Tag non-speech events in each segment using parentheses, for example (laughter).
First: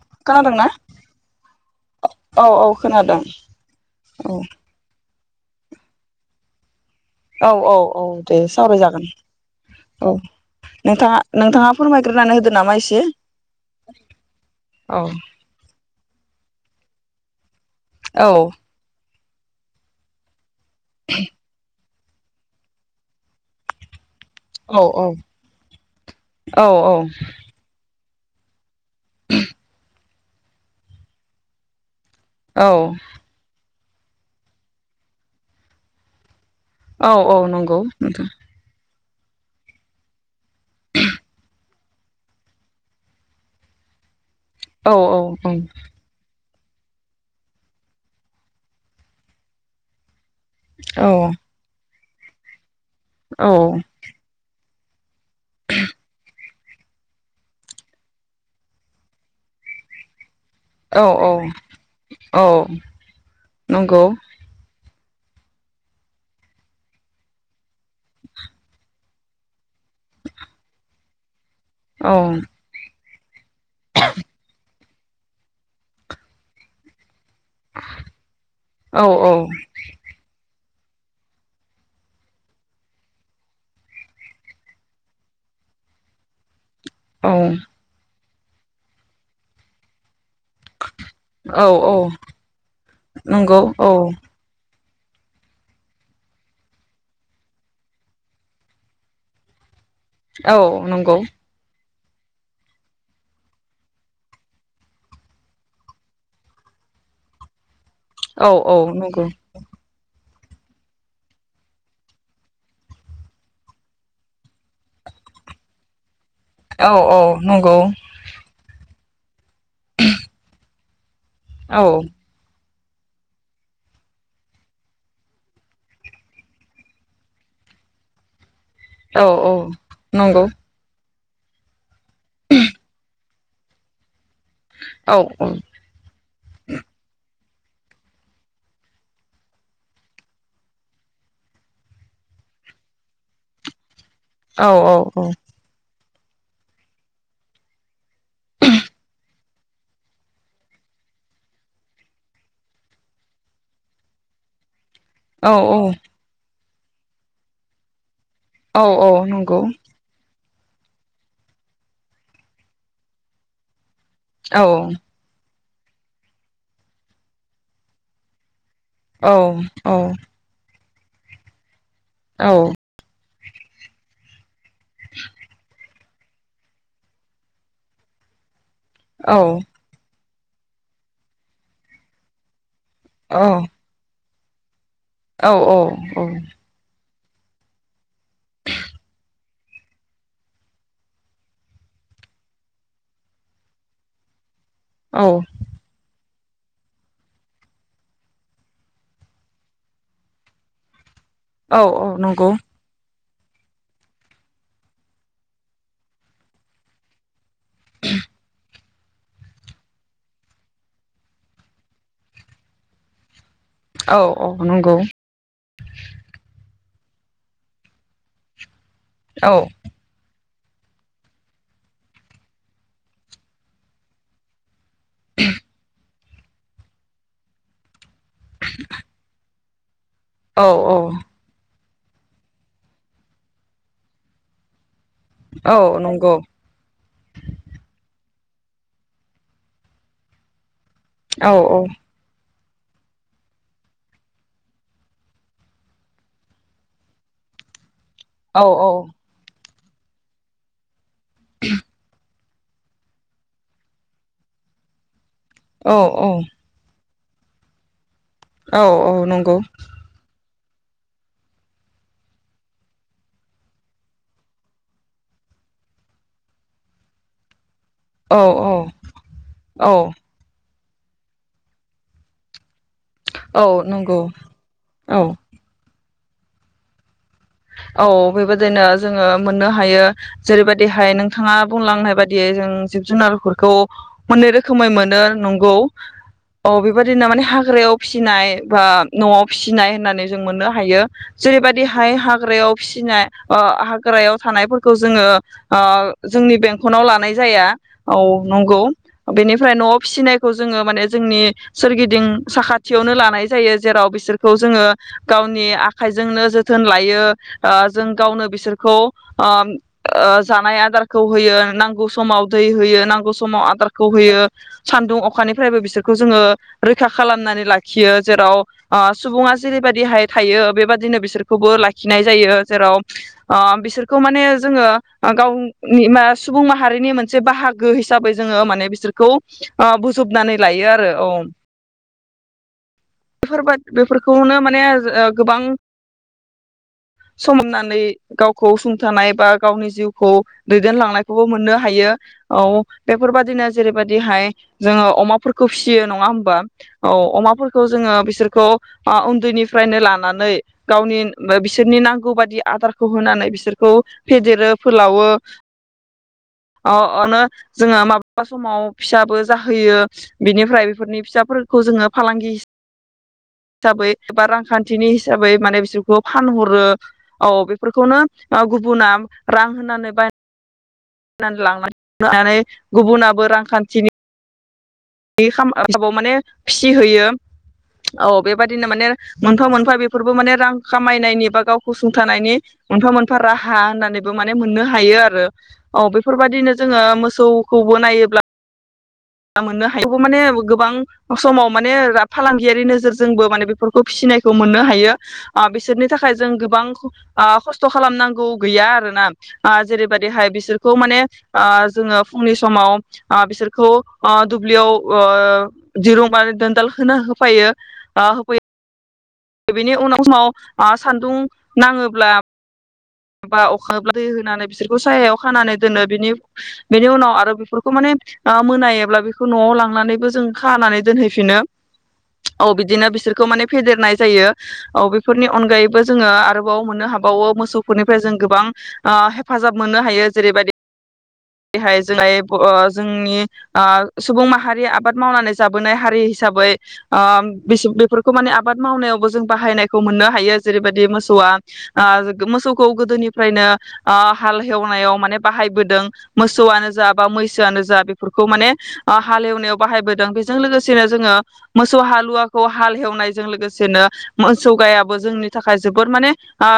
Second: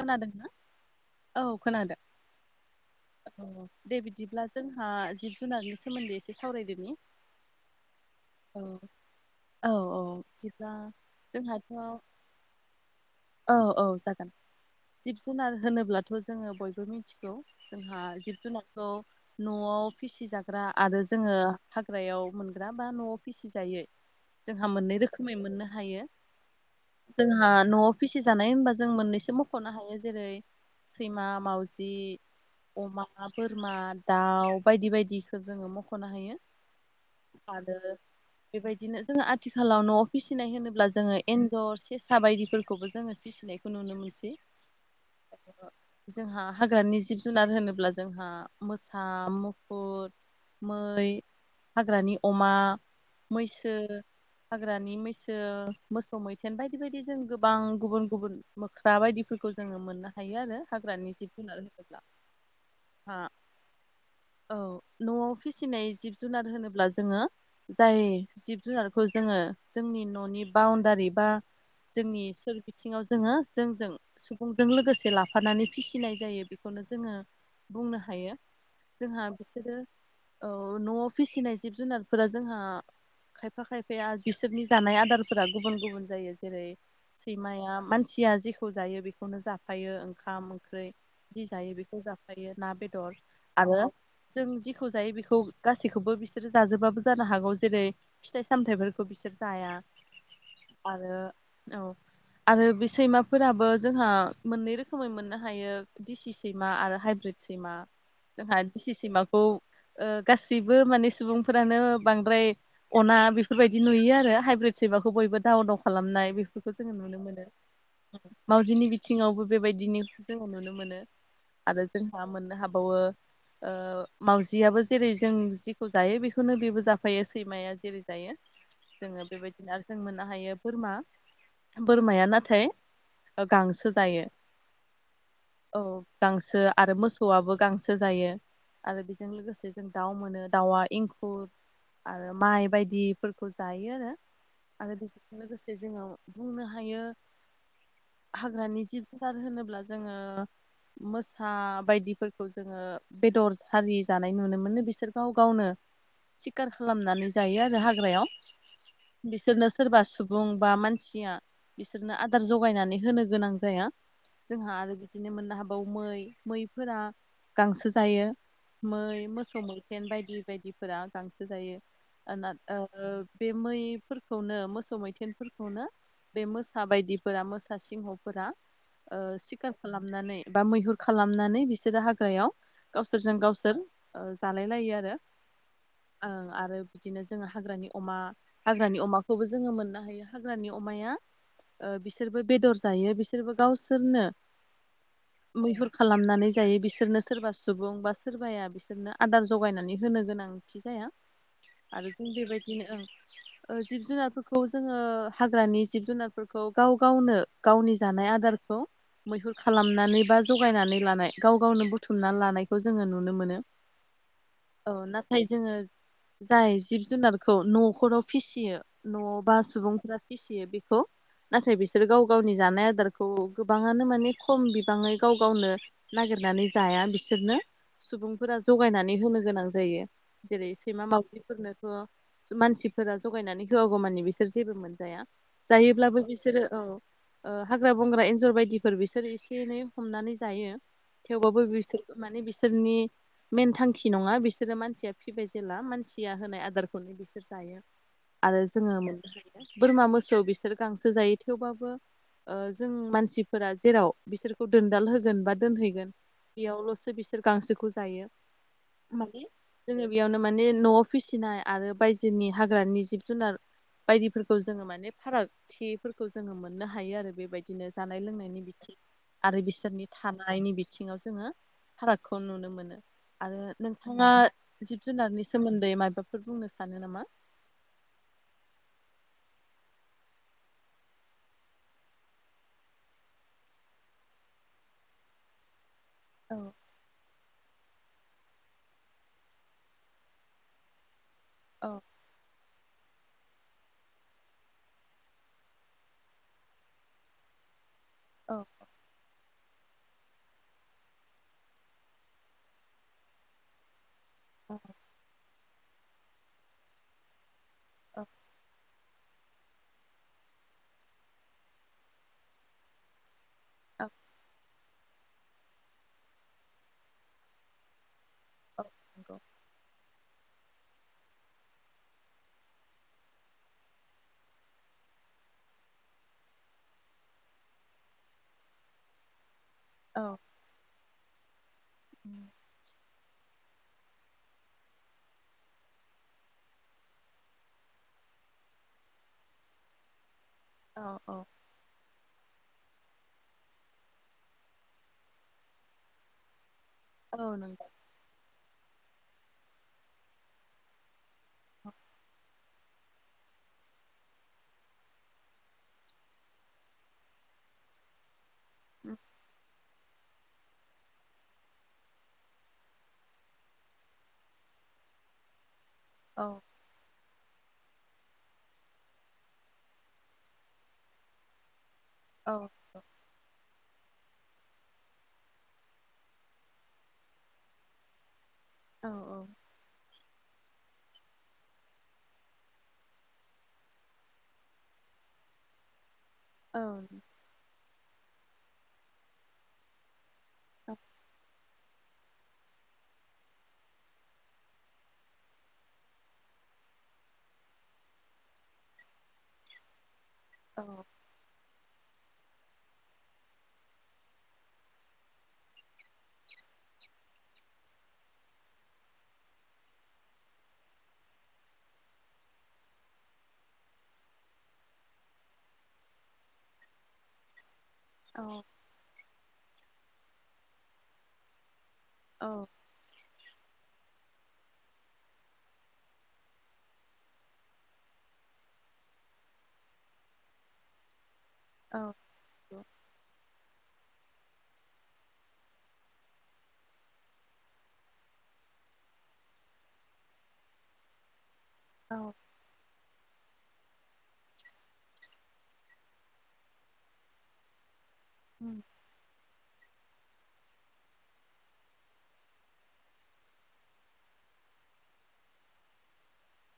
खोनादों ना? खोनादोंना औ खोनादों। औ औ खोनादों अ दे औ बिदिब्ला जोंहा जिब जुनारनि सोमोन्दै एसे सावरायदोनि। औ औ औ दे औ सावरायजागोन। औ नोंथाङा जोंहाथ' नोंथाङा फोरमायग्रोनानै होदो नामा एसे। औ औ जागोन औ जिब जुनार होनो ब्लाथ' जोङो बयबो मिथिगौ। जोंहा औ जिब जुनारखौ न'आव फिसिजा ग्रा आरो जोङो ग्रायाव मोनग्रा बा न'आव फिसिजायै। जोंहा औ मोननै रोखोमै मोननो हायो। औ जोंहा न फिसि जानाय होनबा जों मोननैसो मुं हायो जेरै सैमा मावजि औ अमा बोरमा दाउ बायदि बायदिखौ जोङो मखनो हायो। औ औ नंगौ नोंथां। दिनो जों आथिखालाव नआव फि सिनाय होनोब्ला जोङो एन्जर सेेसा बायदिफोरखौबो जोङो फिसिनायखौ नुनो मोनसै। औ औ जोंहा औ। हाग्रानि जिब जुनार होनोब्ला जोंहा मोसा मुफुर औ मै हाग्रानि अमा। मैसो औ हा ग्रानि मैसो मोसौ मैथेन बायदि बायदि जों गोबां गुबुन गुबुन मोख्रा बायदि फोरखौ जोङो मोननो हा यो आरो औ हाग्रानि जिब जुनार होनब्ला औ हा नंगौ औ। न'आव फिसिनाय जिब जुनार होनोब्ला जोङो जाय जिब जुनारखौ जोङो जोंनि न'नि बाउण्डारि बा औ जोंनि सोर बिथिङाव जोङो जोंजों जे लाफानानै फिसिनाय जायो बेखौनो जोङो बुंनो हायो औ जोंहा बिसोरो ओ औ न'आव फिसिनाय जिब जुनारफोरा जोंहा खायफा खायफाया बिसोरनि जानाय आदारफोरा गुबुन गुबुन जायो जेरै औ सैमाया मानसि या जिखौ जायो बे खौनो जाफायो। ओं खाम ओंख्रि जि औ जायो बेखौ औ जाफायो ना बेदर नंगौ आरो औ जों जि खौ जायो बेखौ गासैखौबो बिसोरो जाजोबाबो जानो हागौ जेरै फिथाइ सामथायाइफोरखौ बिसोर जाया। औ नंगौ। आरो औ आरो बे सैमाफोराबो जोंहा मोननै रोखोमै मोननो हायो दिसि सैमा आरो हाइब्रिद सैमा। औ जोंहा औ दिसि नंगौ सैमाखौ ओ गासैबो माने सुबुंफोरानो बांद्राय अना बेफोरबायदि नुयो आरो हाइब्रिद सैमाखौ बयबो दाव दाव खालामनाय औ औ नंगौ। मावउजिनि बिथिङावबो बेबायदिनो जोङो नुनो मोनो। औ आरो जोंहा मोननो हा बावो ओ मावजियाबो जेरै जों जिखौ जायो बेखौनो बेबो जाफायो सैमाया जेरै जायो औ जोङो बेबायदिनो आरो जों मोननो नंगौ हायो बोरमा, बोरमाया नाथाय गांसो जायो। औ औ गांसो आरो मोसौआबो गांसो जायो आरो बेजों लोगोसे जों दाउ मोनो दाउआ एंखुर आरो माइ बायदिफोरखौ जायो आरो। औ आरो बेजों लोगोसे जोंङो बुंनो हायो हाग्रानि जिब जुनार होनोब्ला जोङो मोसा बायदिफोरखौ जोङो बेदर हारि जानाय नुनो मोनो बिसो र गाव औ गावनो सिखार खालामनानै जायो आरो हाग्रायाव। औ औ नंगौ। बुं बा मानसिया बिसोरनो आदार जगायनानै होनो गोनां जाया। औ जोंहा आरो बिदिनो मोननो हाब औ मै मैफोरा गांसो जायो। मै मोसौ मैथेन बायदि बायदि फोरा गांसो जायो। ओ नाद ओब बे मैफोरखौनो मो सौ मैथेनफोरखौनो बे मोसा बायदिफोरा मो सा सिंहफोरा ओ सिकार खालामनानै बा मैहुर खालामनानै बिसोरो हाग्रायाव गावसोरजों गावसोर ओ जालाय लायो आ औ औ औ। बिदिनो जोङो हाग्रानि अमा हाग्रानि अमाखौबो जोङो मोननो हायो हाग्रानि अमाया ओ बिसोरबो बेदर जायो बिसोरबो गावसोरनो औ मैहुर खालामनानै जायो बिसोरनो सोरबा सुबुं बा सोरबाया बिसोरनो आदार जगायनानै होनो गोनांथि जाया। औ आरो औ जों नंगौ बेबायदिनो ओ जिब जुनारफोरखौ जोङो हाग्रानि जिब जुनारफोरखौ गाव गावनो गावनि जानाय आदारखौ मैहुर खालामनानै बा जगायनानै लानाय गाव गावनो बुथुमनानै लानायखौ जोङो नुनो मोनो। औ औ नंगौ नाथाय जोङो जाय जिब जुनारखौ न'खराव फिसियो। न'आव औ बा सुबुंफोरा फिसि (unintelligible) बेखौ नाथाय बिसोर गाव गावनि जानाय आदारखौ गोबाङानो माने खम बि मोजाङै गाव गावनो नागिरनानै जाया बिसोरनो सुबुंफोरा जगायनानै होनो गोनां जायो। औ जेरै सैमा मावज्रिफोरनो ओ मानसिफोरा जगायनानै होआगौ मानि बिसोर जेबो मोन जाया औ जायोब्लाबो नंगौ बिसोरो औ ओ हाग्रा-बंग्रा एन्जर बायदिफोर बिसोर एसे एनै हमनानै जायो। औ थेवबाबो बिसोर माने बिसो सोरनि मेन थांखि नङा बिसोरो मानसिया फिबाय जेला मानसिया होनाय आदारखौनो बिसोर जायो। आरो औ जोङो मोन बोरमा मोसौ बिसोर गां सो जायो थेवबाबो ओ जों मानसिफोरा जेराव बिसोरखौ दोनदाल हो गोन बा औ दोनहैगोन बेयावल'सो बिस गांसोखौ जायो। औ-औ माने नंगौ जोङो बेयावनो माने न'आव फिसिनाय आरो बायजोनि हाग्रानि जिब-जुनार बायदिफोरखौ जोङो माने फारागथिफोरखौ जोङो नो हायो आरो बेबायदि। दिनो जानाय औ लोंनायनि बिथिं आरो औ बिसोरनि थानायनि बि बिथिङाव जोङो फारागखौ नुनो मोनो। आरो औ नंगौ नोंथाङा जिब औ जुनारनि सोमोन्दै मायबा फोर बुंनो सानो नामा? औ बेबादिनो जोङो मोननो हायो जेरैबादिहाय नोंथाङा बुंलांनाय बादियै जों जिब जुनारफोरखौ मोननै रोखोमै मोनो नंगौ। औ बेबादिनो माने हाग्रायाव फिसिनाय बा न'आव फिसिनाय होननानै जों मोननो हायो औ जेरैबादिहाय हा ग्रायाव फिसिनाय ओ हाग्रायाव थानायफोरखौ जोङो ओ जोंनि बेंखनाव लानाय जाया औ नंगौ बेनिफ ओमफ्राय न'आव फिसिनायखौ जोङो माने जोंनि सोरगिदिं साखाथियावनो लानाय जायो जेराव बिसोर खौ जोङो गाव आंनि आखाइजोंनो जोथोन लायो ओ जों औ गावनो बिसोरखौ ओम-ओ जानाय आदारखौ होयो नांगौ समाव दै होयो नांगौ सम समाव आदारखौ होयो सान्दुं अखानिफ्रायबो बिसोरखौ जोङो रैखा खालामनानै लाखियो जेराव ओ सुबुङा जेरैबादिहाय थायो बेबादिनो बिसोरखौबो लाखि खिनाय जायो जेराव ओ बिसोरखौ माने जोङो ओ गावनि मा सुबुं माहारिनि मोनसे बाहागो हिसाबै जोङो माने बिसोरखौ अ औ बुजबनानै लायो आरो औ (inaudible) फोरबोद बेफोरखौनो माने गोबां समनानै गावखौ सुंथानाय बा गावनि जिउखौ औ दैदेनलांनायखौबो मोननो हायो औ। बेफोरबादिनो जेरैबायदिहाय जोङो अमाफोरखौ फिसियो नङा होमबा? औ अमाफोरखौ जोङो बिसोरखौ उन्दैनिफ्रायनो लानानै गावनि बिसोरनि नांगौ बादि आदारखौ होनानै बिसोरखौ फेदेरो फोलावो अ अनो जोङो माबा अबेबा समाव फिसाबो जाहोयो, बिनिफ्राय बेफोरनि फिसाफोरखौ जोङो फालांगि हिसाबै बा रांखान्थिनि हिसाबै माने बिसोर औ फानहरो औ बे फोरखौनो गुबुना रां होनानै बाय (unintelligible) औ नानै गुबुनाबो रांखान्थिनि (unintelligible) माने फिसिहोयो औ बेबायाददिनो माने औ नंगौ औ औ मोनफा मोनफा बेफोरबो माने रां खामायनायनि बा गावखौ सुंथानायनि मोनफा मोनफा राहा होननानैबो माने मोननो हायो आरो औ बे बेफोरबायदिनो औ जोङो मोसौखौबो नायोब्ला मोननो हायो। माने गोबां समाव माने फालांगियारि नोजोरजोंबो माने बेफोरखौ फिसिनायखौ मोननो हायो ओ बिसोरनि थाखाय जों गोबां ओ खस्थ' खालामनांगौ गैया आरोना ओ जेरैबाय बेहाय बिसोरखौ माने ओ जोङो फुंनि समाव ओ बिसोरखौ ओ दुब्लियाव ओ दिरुं बा दोनदाल होनो होफैयो ओ होफैयो बेनि उनाव समाव ओ सान्दुं नाङोब्ला बा अखाब्ला दै होनानै बिसोरखौ सायायाव खानानै दोनो बिनि बेनि उनाव आरो बेफोर खौ माने ओ औ मोनायोब्ला बे खौ न'आव लांनानैबो जों खानानै दोनहैफिनो। औ बिदिनो बिसोरखौ माने फेदेरनाय जायो औ बेफोरनि अनगायैबो जोङो आरोबाव मोननो हाबावो मोसौ फोरनिफ्राय जों गोबां ओ हेफाजाब मोननो हायो जेरैबायदि औ बेहाय जोंहाय ओ जोंनि ओ सुबुं माहारिया आबाद मावनानै जाबोनाय हारि हिसाबै ओ बिस बेफोरखौ माने आबाद मावनायावबो जों बाहायनायखौ मोननो हायो जेरैबायदि मोसौआ औ ओ मोसौखौ गोदोनि फ्रायनो ओ हाल हेवनायाव माने बाहायबोदों मोसौआनो जा बा मैसोआनो जा बे फोरखौ औ माने ओ हालेवनायाव बाहायबोदों बेजों लोगोसेनो जोङो मोसौ हालुवाखौ हाल हेवनायजों लोगोसेनो मोसौ गायाबो जोंनि थाखाय जोबोर माने ओ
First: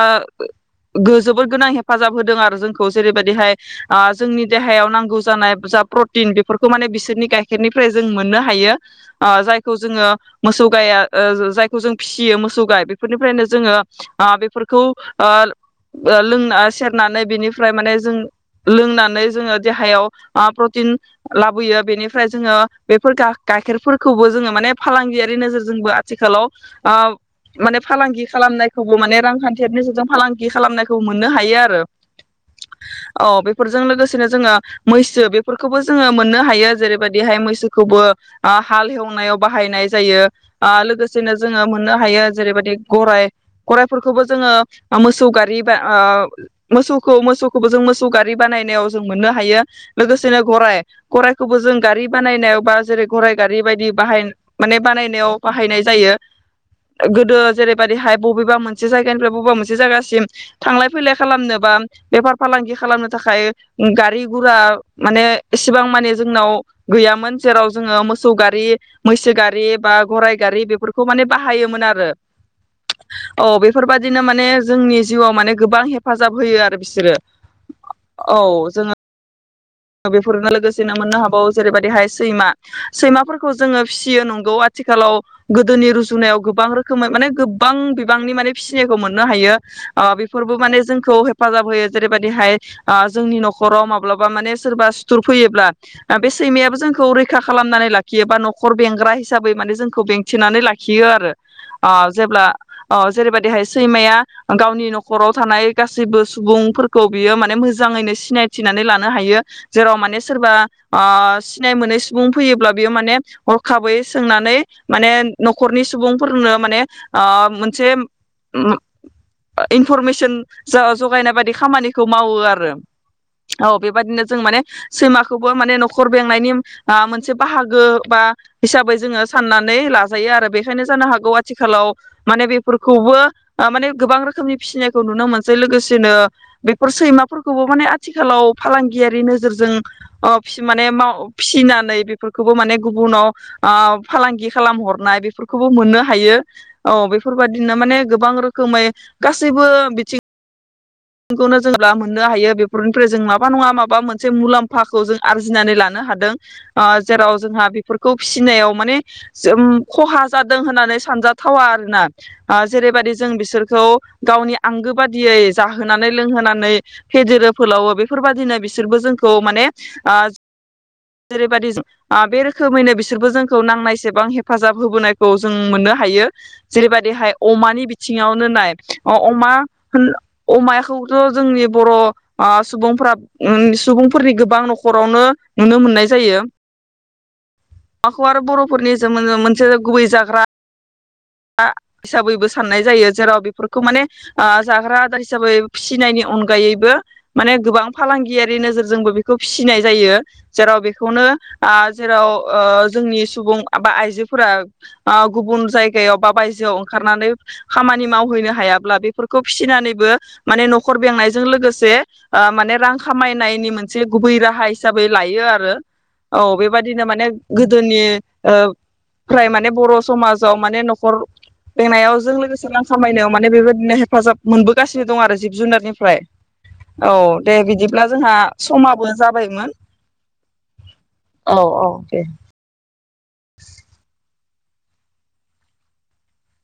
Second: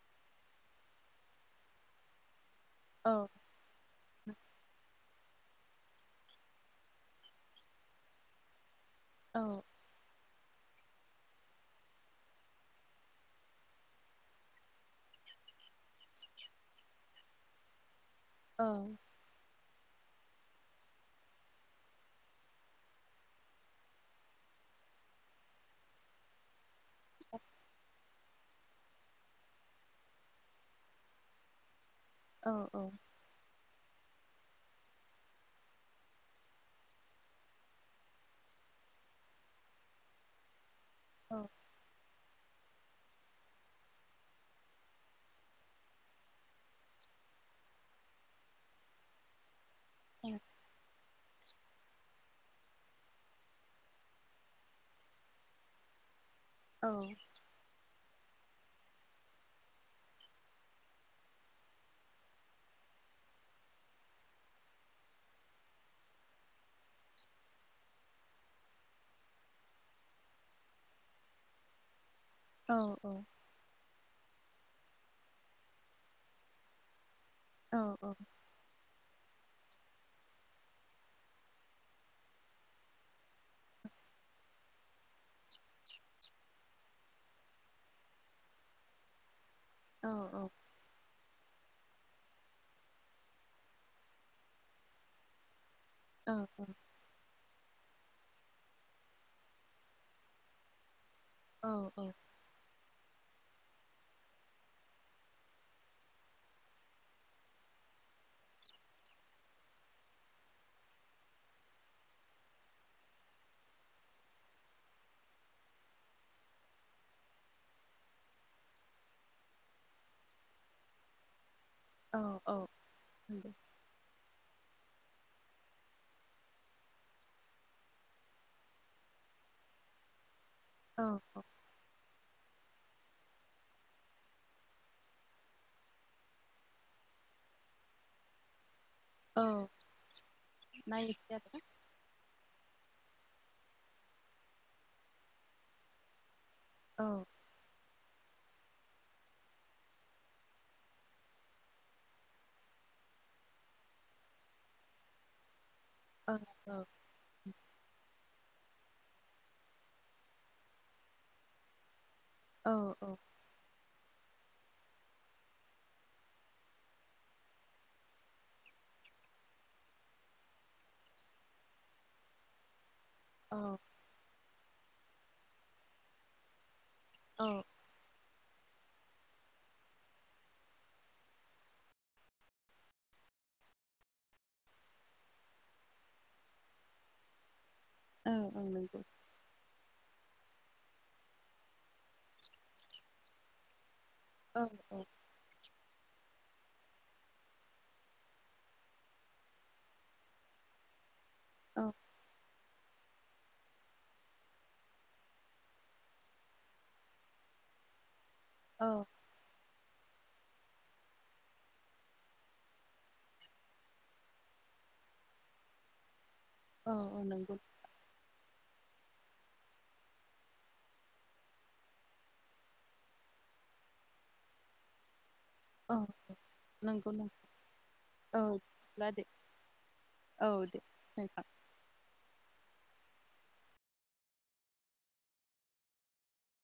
जोबोर गोनां हेफाजाब होदों आरो जों खौ औ जेरैबादिहाय आ जोंनि देहायाव नांगौ जानाय जा प्रटिन बेफोरखौ माने बिसोरनि गाइखेरनिफ्राय जों मोननो हायो। ओ औ जायखौ जोङो मोसौ गाया ओ जायखौ जों फिसियो मोसौ गाय बेफोरनिफ्रायनो जोङो ओ बेफोरखौ ओ लोंना सेरनानै बेनिफ्राय माने जों औ लोंनानै जोङो देहायाव प्रटिन लाबोयो बेनिफ्राय जोङो बेफोर गा-गाइखेरफोरखौबो जोङो माने फालांगियारि नोजोरजोंबो आथिखालाव ओ माने फालांगि खालामनायखौबो माने रांखान्थियारि नोजोरजों फालांगि खालामनायखौ मोननो हायो आरो औ औ औ बेफोरजों लोगोसेनो जोङो मैसो बेफोरखौबो जोङो मोननो हायो जेरैबायदिहाय मैसोखौबो ओ हाल एवनायाव बाहायनाय जायो। ओ औ लोगोसेनो जोङो मोननो हायो। जेरैबायदि गराय गराइफोरखौबो जोङो मोसौ गारि बा ओ मोसौखौ मोसौखौबो जों मोसौ गारि बानायनायाव जों मोननो हायो। लोगोसेनो गराय गराइखौबो जों गारि बानायनायाव बा जेरै गराइ गारि बायदि बाहाय माने बानायनायाव बाहायनाय जायो। औ गोदो जेरैबायदिहाय बबेबा मोनसे जायगानिफ्राय बबेबा मोनसे जायगासिम थांलाय फैलाय खालामनो बा बेफार फालांगि खालामनो थाखाय गारि गुरा माने एसेबां माने जोंनाव गैयामोन जेराव जोङो मोसौ गारि मैसो गारि बा गराइ गारि बेफोरखौ माने बाहायोमोन आरो औ औ बेफोरबादिनो माने जोंनि जिउआव माने गोबां हेफाजाब होयो आरो बिसोरो औ जोङो बेफोरनो लोगोसेनो मोननो हाबाव जेरैबायदिहाय सैमा सैमाफोरखौ जोङो फिसियो नंगौ आथिखालाव गोदोनि रुजुनायाव गोबां रोखोम माने गोबां बिबांनि माने फिसिनायखौ मोननो हायो अ बेफोरबो माने जोंखौ हेफाजाब होयो जेरैबायदिहाय जोंनि न'खराव माब्लाबा माने सोरबा सुथुर फैयोब्ला बे सैमायाबो जोंखौ रैखा खालामनानै लाखि खिबा न'खर बेंग्रा हिसाबै माने जोंखौ बेंथेनानै लाखियो आरो अ औ जेब्ला अ जेरैबायाददिहाय सैमाया गावनि न'खराव थानाय गासैबो सुबुंफोरखौ बियो माने मोजाङैनो सिनायथिनानै लानो हायो जेराव माने सोरबा ओ सिनाय मोनै सुबुं फैयोब्ला बियो माने हरखाबै सोंनानै माने न'खरनि सुबुंफोरनो माने मोनसे इनफरमेसन जगायनाय बायदि खामानिखौ मावो औ औ आरो औ बेबायदिनो माने सैमाखौबो माने न'खर बेंनायनि मोनसे बाहागो बा हिसाबै जोङो साननानै लाजायो आरो बे बेखायनो जानो हागौ आथिलाव माने फोरखौबो माने गोबां रोखोमनि फिसिनायखौ नुनो मोनसै लोगोसेनो बेफोर सैमाफोरखौबो माने आथिखालाव फालांगि यारि नोजोरजों माने नायनोसै आरो फिसिनानै बेफोरखौबो माने गुबुनाव फालांगि खालाम हरनाय बेफोरखौबो मोननो हायो औ बेफोरबादिनो माने गोबां रोखोमै गासैबो बिथिं खौनो जोंब्ला मोननो हायो बेफोरनिफ्राय जों माबा नङा माबा मोनसे मुलाम्फाखौ जों आरजिनानै लानो हादों औ औ जेराव जोंहा बेफोरखौ फिसिनायाव माने जम खहा जादों होननानै सानजाथावा आरोना औ जेरैबायाददि जों बिसोरखौ गावनि आंगो बादियै जाहोनानै लोंहोनानै फेदेरो फोलावो बेफोरबायदिनो बिसोरबो जोंखौ माने जेरैबायदि बे रोखोमैनो बिसोरबो जोंखौ नांनायसेबां हेफाजाब होबोनायखौ जों मोननो हायो जेरैबायदिहाय औ औ अमानि बिथिङावनो नाय अ अमा अमाखौथ' जोंनि बर' सुबुंफोरा ओम‌ सुबुंफोरनि गोबां न'खरावनो नुनो मोननाय जायो अमाखौ आरो ओं ओं बर'फोरनि नंगौ जों औ मोनसे गुबै जाग्रा हिसाबैबो साननाय जायो जेराव बेफोरखौ माने आ औ औ जाख्रा आदा फिसिनायनि अनगायैबो माने गोबां फालांगियारि नोजोरजोंबो बेखौ फिसिनाय जायो जेराव बेखौनो आ जेराव ओ जोंनि सुबुं बा आइजोफोरा गुबुन जायगायाव बा बायजोआव ओंखारनानै खामानि माव हैैनो हायाब्ला बेफोरखौ फिसिनानैबो माने न'खर बेंनायजों लोगोसे माने रां खामायनायनि मोनसे गुबै राहा हिसाबै लायो आरो। औ बेबादिनो औ औ माने नंगौ गोदोनि ओ फ्राय माने बर' समाजाव माने न'खर लेंनायाव जों लोगोसे रां खामायनायाव माने बेबायदिनो हेफाजाब मोनबो गासिनो दं आरो जिब औ जुनारनिफ्राय नंगौ औ नंगौ दे बिदिब्ला जोंहा औ बिदिब्ला समाबो दे जाबायमोन औ दे नोंथां औ औ दे। (inaudible)